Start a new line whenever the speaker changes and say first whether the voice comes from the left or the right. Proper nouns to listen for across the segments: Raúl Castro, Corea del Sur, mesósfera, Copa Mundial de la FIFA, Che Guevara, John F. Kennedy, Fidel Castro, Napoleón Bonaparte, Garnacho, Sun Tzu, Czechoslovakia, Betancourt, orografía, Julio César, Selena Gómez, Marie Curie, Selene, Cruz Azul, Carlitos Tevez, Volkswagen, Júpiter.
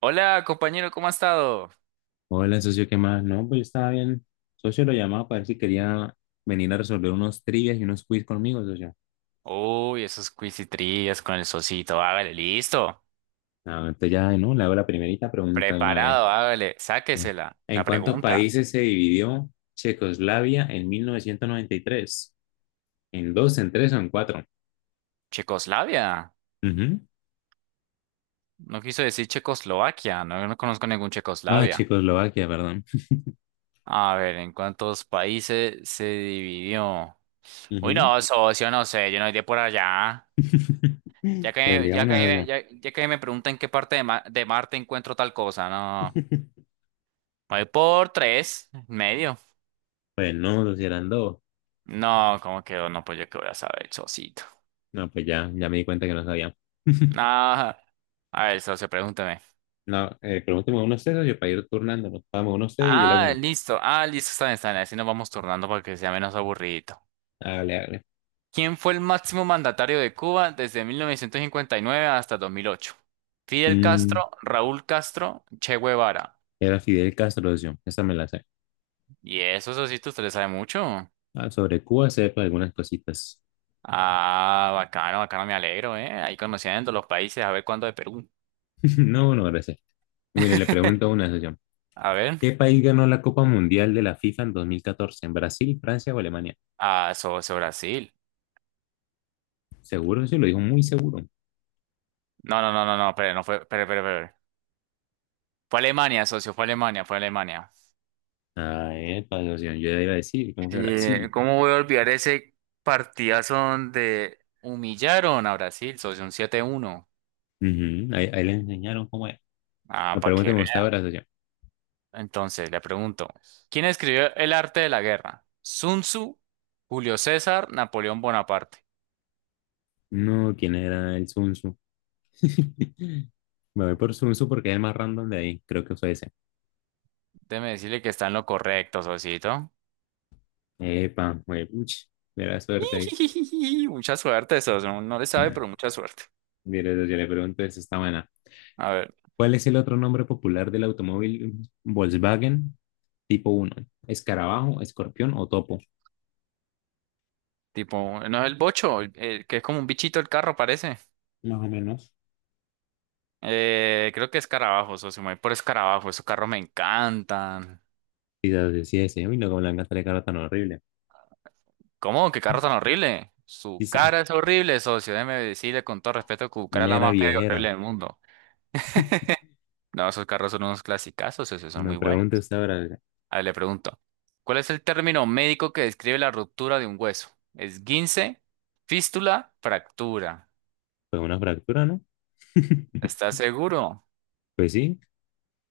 right: Hola, compañero, ¿cómo ha estado?
left: Hola, socio, ¿qué más? No, pues yo estaba bien. Socio lo llamaba para ver si quería venir a resolver unos trivias y unos quiz conmigo, socio.
right: Uy, esos quiz y trivias con el socito. Hágale, listo.
left: Ah, entonces ya, ¿no? Le hago la primerita pregunta de una vez.
right: Preparado, hágale.
left: Bien.
right: Sáquesela.
left: ¿En
right: La
left: cuántos
right: pregunta.
left: países se dividió Checoslavia en 1993? ¿En dos, en tres o en cuatro?
right: Checoslavia.
left: Ujú.
right: No quiso decir Checoslovaquia. No, no conozco ningún
left: Ah,
right: Checoslavia.
left: Checoslovaquia, perdón.
right: A ver, ¿en cuántos países se dividió? Uy,
left: Ujú.
right: no, socio, no sé. Yo no iré por allá.
left: Pues digamos eso
right: Ya que me preguntan en qué parte de, de Marte encuentro tal cosa. No.
left: yo.
right: Voy por tres, medio.
left: Pues no, socio, eran dos.
right: No, ¿cómo quedó? No, pues yo qué voy a saber, socito.
left: No, pues ya, ya me di cuenta que no sabía.
right: Ah, a ver, socio, pregúntame.
left: No, pregúnteme unos sesos y para ir turnándonos. Vamos, uno sé y yo le hago
right: Ah,
left: una.
right: listo. Ah, listo, está bien, está bien. Así nos vamos turnando para que sea menos aburridito.
left: Hágale, hágale.
right: ¿Quién fue el máximo mandatario de Cuba desde 1959 hasta 2008? Fidel
left: Mm,
right: Castro, Raúl Castro, Che Guevara.
left: era Fidel Castro, yo. Esa me la sé.
right: Y eso, socito, usted le sabe mucho.
left: Ah, sobre Cuba sé sepa algunas cositas.
right: Ah, bacano, bacano, me alegro, ¿eh? Ahí conociendo los países, a ver cuándo de Perú.
left: No, no, gracias. Mire, le pregunto una sesión.
right: A ver.
left: ¿Qué país ganó la Copa Mundial de la FIFA en 2014? ¿En Brasil, Francia o Alemania?
right: Ah, socio, Brasil.
left: Seguro, sí, lo dijo muy seguro.
right: No, no, no, no, no, espere, no fue, espere, espere, espere. Fue Alemania, socio, fue Alemania, fue Alemania.
left: Ah, epa, socio, yo ya iba a decir, ¿cómo que
right: Sí,
left: Brasil?
right: ¿cómo voy a olvidar ese partidazo donde humillaron a Brasil, socio, un 7-1?
left: Ujú, ahí le enseñaron cómo es.
right: Ah,
left: La
right: para
left: pregunta
right: que
left: me gustaba
right: vea.
left: ahora, socio.
right: Entonces, le pregunto, ¿quién escribió El arte de la guerra? Sun Tzu, Julio César, Napoleón Bonaparte.
left: No, ¿quién era el Sun Tzu? Me voy por Sun Tzu porque es el más random de ahí. Creo que fue ese.
right: Déjeme decirle que está en lo correcto, socito.
left: Epa, juepuch, mera suerte ahí.
right: Mucha suerte, socio. No le sabe, pero mucha suerte.
left: Mira, yo le pregunto, esa está buena.
right: A ver,
left: ¿Cuál es el otro nombre popular del automóvil Volkswagen tipo uno? ¿Escarabajo, escorpión o topo?
right: tipo, ¿no es el bocho? El que es como un bichito el carro, parece.
left: Más o menos.
right: Creo que escarabajo, socio. Me voy por escarabajo. Esos carros me encantan.
left: Quizás decía ese, uy, no, como le han gastado la cara tan horrible.
right: ¿Cómo? ¿Qué carro tan horrible? Su cara
left: Quizá,
right: es horrible, socio. Déjeme decirle con todo respeto que su cara es la
left: mera
right: más fea y
left: viejera.
right: horrible del mundo. No, esos carros son unos clasicazos, socio. Son
left: Una
right: muy buenos.
left: pregunta, usted habrá,
right: A ver, le pregunto. ¿Cuál es el término médico que describe la ruptura de un hueso? ¿Esguince, fístula, fractura?
left: fue una fractura, ¿no?
right: ¿Estás seguro?
left: Pues sí,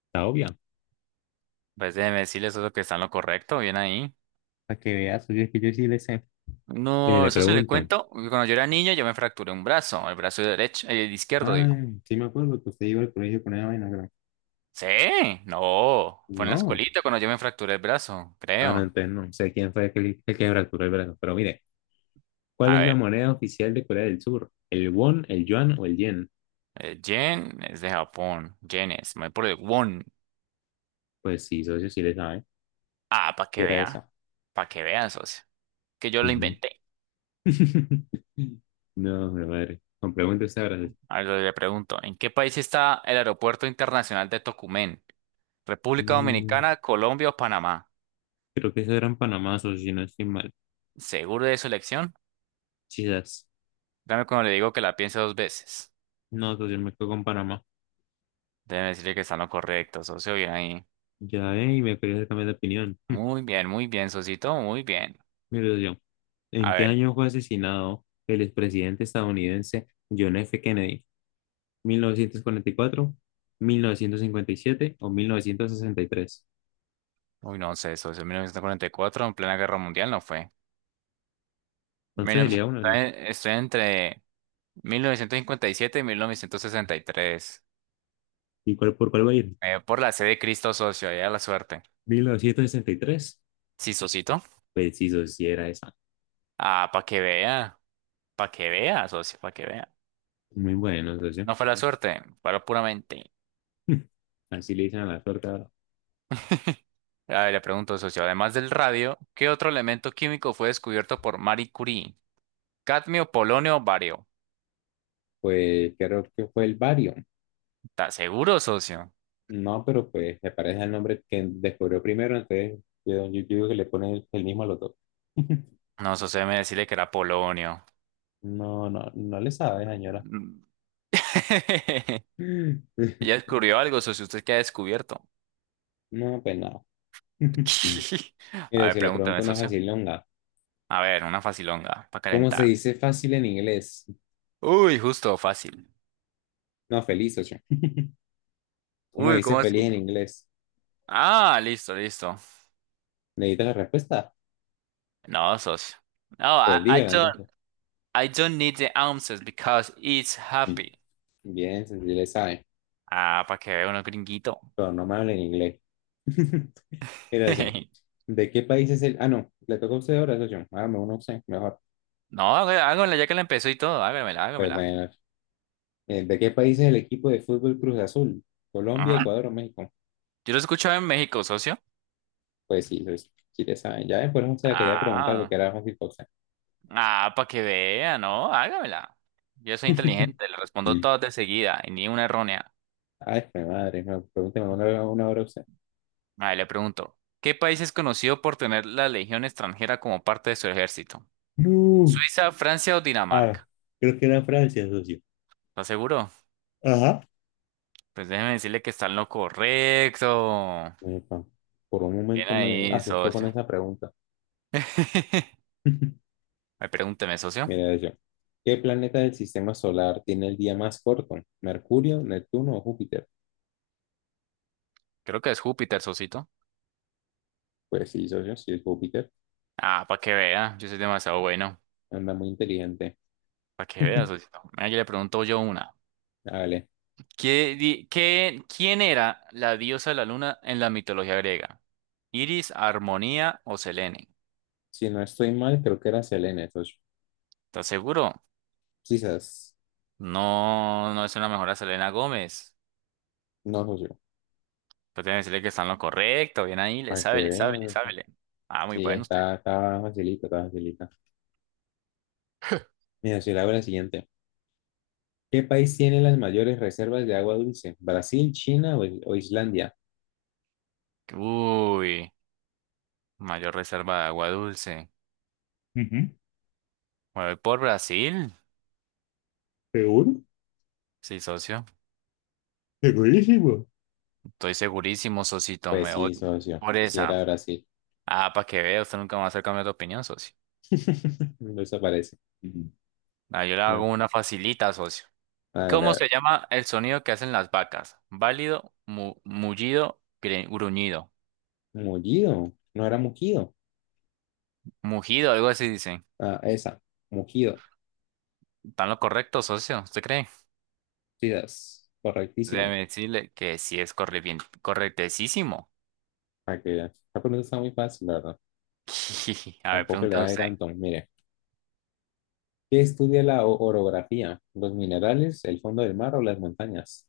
left: está obvia.
right: Pues déjeme decirle, socio, que está en lo correcto. Bien ahí.
left: Para que veas, oye, es que yo sí le sé. Mire,
right: No,
left: le
right: eso se le
left: pregunto.
right: cuento. Cuando yo era niño, yo me fracturé un brazo, el brazo derecho, el izquierdo, digo.
left: Ay, sí me acuerdo que usted iba al colegio con esa vaina, creo.
right: Sí, no, fue en la
left: No.
right: escuelita cuando yo me fracturé el brazo,
left: Ah, no,
right: creo.
left: entonces no sé quién fue el que fracturó el brazo. Pero mire, ¿cuál
right: A
left: es la
right: ver,
left: moneda oficial de Corea del Sur? ¿El won, el yuan o el yen?
right: Jen es de Japón, Jen es, me voy por el won.
left: Pues sí, socio, sí le sabe.
right: Ah,
left: Y era esa.
right: para que vea, socio, que yo lo
left: Ujú.
right: inventé.
left: No, mi madre. Con preguntas ahora.
right: A ver, le pregunto, ¿en qué país está el aeropuerto internacional de Tocumen? ¿República
left: No,
right: Dominicana, Colombia o Panamá?
left: creo que eso era en Panamá, socio, si no estoy mal.
right: ¿Seguro de su elección?
left: Quizás.
right: Dame cuando le digo que la piense dos veces.
left: No, socio, me quedo con Panamá.
right: Déjeme decirle que está en lo correcto, socio. Bien ahí.
left: Ya ve, y me quería cambiar de opinión.
right: Muy bien, socito. Muy bien.
left: Mire, socio,
right: A
left: ¿en qué
right: ver.
left: año fue asesinado el expresidente estadounidense John F. Kennedy? Mil novecientos cuarenta y cuatro, 1957 o 1963.
right: Uy, no sé, socio. 1944, en plena guerra mundial, no fue.
left: Entonces
right: 1900.
left: sería uno, ¿no?
right: Estoy entre 1957 y 1963.
left: ¿Y cuál, por cuál va a ir?
right: Por la sede de Cristo, socio. Ya la suerte.
left: 1963.
right: Sí, socito.
left: Preciso, si era esa.
right: Ah, para que vea. Para que vea, socio. Para que vea.
left: Muy bueno, socio.
right: No fue la suerte, fue la pura mente.
left: Así le dicen a la suerte ahora.
right: A ver, le pregunto, socio, además del radio, ¿qué otro elemento químico fue descubierto por Marie Curie? Cadmio, polonio, bario.
left: Pues creo que fue el bario.
right: ¿Estás seguro, socio?
left: No, pero pues se parece al nombre que descubrió primero, entonces yo digo que le ponen el mismo a los dos.
right: No, socio, me decirle que era polonio.
left: No, no, no le sabe, señora.
right: Mm. ¿Ya descubrió algo, socio? ¿Usted qué ha descubierto?
left: No, pues nada.
right: A
left: Mire,
right: ver,
left: si le pregunto
right: pregúntame,
left: una
right: socio.
left: facilonga.
right: A ver, una facilonga para
left: ¿Cómo se
right: calentar.
left: dice fácil en inglés?
right: Uy, justo, fácil.
left: No, feliz, ocho. ¿Cómo se
right: Uy,
left: dice
right: ¿cómo es?
left: feliz en inglés?
right: Ah, listo, listo.
left: ¿Necesitas la respuesta?
right: No, socio. No,
left: Pues dígala entonces.
right: I don't need the answers because it's
left: Mm.
right: happy.
left: Bien, si le sabe,
right: Ah, para que vea uno gringuito.
left: pero no me habla en inglés. Mira, Ocean, ¿de qué país es el...? Ah, no, le toca a usted ahora, Ocean. Hágame una opción, mejor.
right: No, hágamela ya que la empezó y todo. Hágamela,
left: Pues
right: hágamela.
left: bueno, ¿de qué país es el equipo de fútbol Cruz Azul? ¿Colombia, Ecuador o México?
right: Yo lo escuchaba en México, socio.
left: Pues sí, sí, sí le saben. Ya después no se la quería preguntar
right: Ah,
left: porque era muy cosa.
right: ah, para que vea, ¿no? Hágamela. Yo soy inteligente, le respondo
left: Mm.
right: todas de seguida y ni una errónea.
left: Ay, mi madre, no, pregúnteme una, hora a usted.
right: Ahí le pregunto, ¿qué país es conocido por tener la Legión extranjera como parte de su ejército?
left: No.
right: ¿Suiza, Francia o
left: Ah,
right: Dinamarca?
left: creo que era Francia, socio.
right: ¿Está seguro?
left: Ajá.
right: Pues déjeme decirle que está en lo correcto.
left: Epa, por un
right: Bien
left: momento me
right: ahí,
left: asustó con
right: socio.
left: esa pregunta.
right: Ay, pregúnteme, socio.
left: Mira yo. ¿Qué planeta del sistema solar tiene el día más corto? ¿Mercurio, Neptuno o Júpiter?
right: Creo que es Júpiter, socito.
left: Pues sí, socio, sí es Júpiter.
right: Ah, para que vea, yo soy demasiado bueno.
left: Anda muy inteligente.
right: Para que vea, socito. Mira, yo le pregunto yo una.
left: Dale.
right: ¿ quién era la diosa de la luna en la mitología griega? ¿Iris, Armonía o Selene?
left: Si no estoy mal, creo que era Selene, socio.
right: ¿Estás seguro?
left: Quizás.
right: No, no es una mejora Selena Gómez.
left: No, socio.
right: Pues tiene que decirle que está en lo correcto. Bien ahí, le
left: Para que
right: sabe, le sabe, le
left: vean.
right: sabe. Le- Ah, muy
left: Sí,
right: bueno usted.
left: está facilita, está facilita. Mira, si le hago la siguiente. ¿Qué país tiene las mayores reservas de agua dulce? ¿Brasil, China o Islandia?
right: Uy, mayor reserva de agua dulce.
left: Ujú.
right: Me voy por Brasil.
left: Seguro,
right: Sí, socio.
left: segurísimo.
right: Estoy segurísimo, socito.
left: Pues
right: Me voy
left: sí, socio.
right: por
left: Si
right: esa.
left: era Brasil.
right: Ah, para que vea, usted nunca va a hacer cambiar de opinión, socio.
left: No se parece. Ujú.
right: Ah, yo le hago
left: Bueno,
right: una facilita, socio.
left: hágale,
right: ¿Cómo
left: a
right: se
left: ver.
right: llama el sonido que hacen las vacas? Válido, mullido, gruñido,
left: Mullido. No era mugido.
right: mugido, algo así dicen.
left: Ah, esa. Mugido.
right: ¿Están lo correcto, socio? ¿Usted cree?
left: Sí, es correctísimo.
right: Déjeme decirle que sí es corre bien, correctísimo.
left: Para que vea. La pregunta está muy fácil, la verdad.
right: A ver,
left: Tampoco le
right: pregunta
left: va a ir
right: usted.
left: tanto. Mire. ¿Qué estudia la orografía? ¿Los minerales, el fondo del mar o las montañas?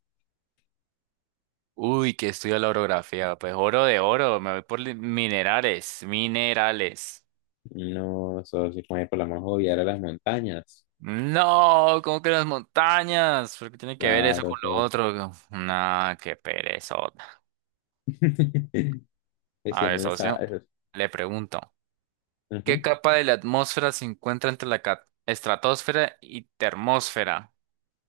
right: Uy, que estudia la orografía. Pues oro de oro, me voy por minerales, minerales.
left: No, socio, como por la más obvia era las montañas.
right: No, ¿cómo que las montañas? ¿Por qué tiene que ver eso
left: Claro,
right: con
left: todo
right: lo
left: eso.
right: otro? Nah, qué perezota.
left: Es
right: A
left: que
right: ver,
left: no le
right: socio,
left: sabes.
right: le pregunto. ¿Qué
left: Ujú.
right: capa de la atmósfera se encuentra entre la estratosfera y termósfera?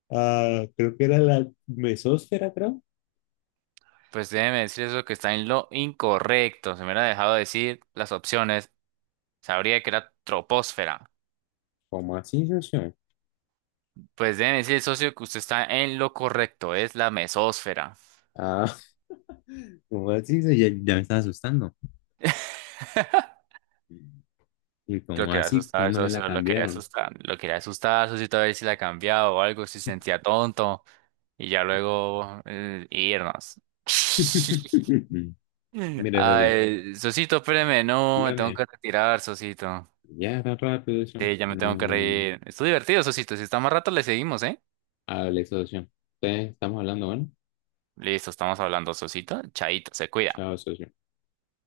left: Ah, creo que era la mesósfera, creo.
right: Pues déjeme decir eso que está en lo incorrecto. Se me hubiera dejado decir las opciones. Sabría que era troposfera.
left: ¿Cómo así, socio?
right: Pues déjeme decir, socio, que usted está en lo correcto. Es la mesósfera.
left: Ah, ¿cómo así, socio? Ya, ya me estaba asustando. ¿Y
right: Lo
left: cómo
right: quería
left: así?
right: asustar,
left: ¿Cuándo me la
right: socio, lo quería
left: cambiaron?
right: asustar. Lo quería asustar, socio, a ver si la cambiaba o algo, si se sentía tonto. Y ya luego irnos.
left: Mire, socio,
right: Ay, Sosito, espéreme, no, me tengo
left: dígame.
right: que retirar, Sosito.
left: Ya, tan rápido, socio.
right: Sí, ya me tengo que
left: No,
right: reír. Estuvo divertido, Sosito. Si está más rato, le seguimos, ¿eh?
left: hable, socio. Ustedes estamos hablando, bueno.
right: Listo, estamos hablando, Sosito. Chaito, se cuida.
left: Chao, socio.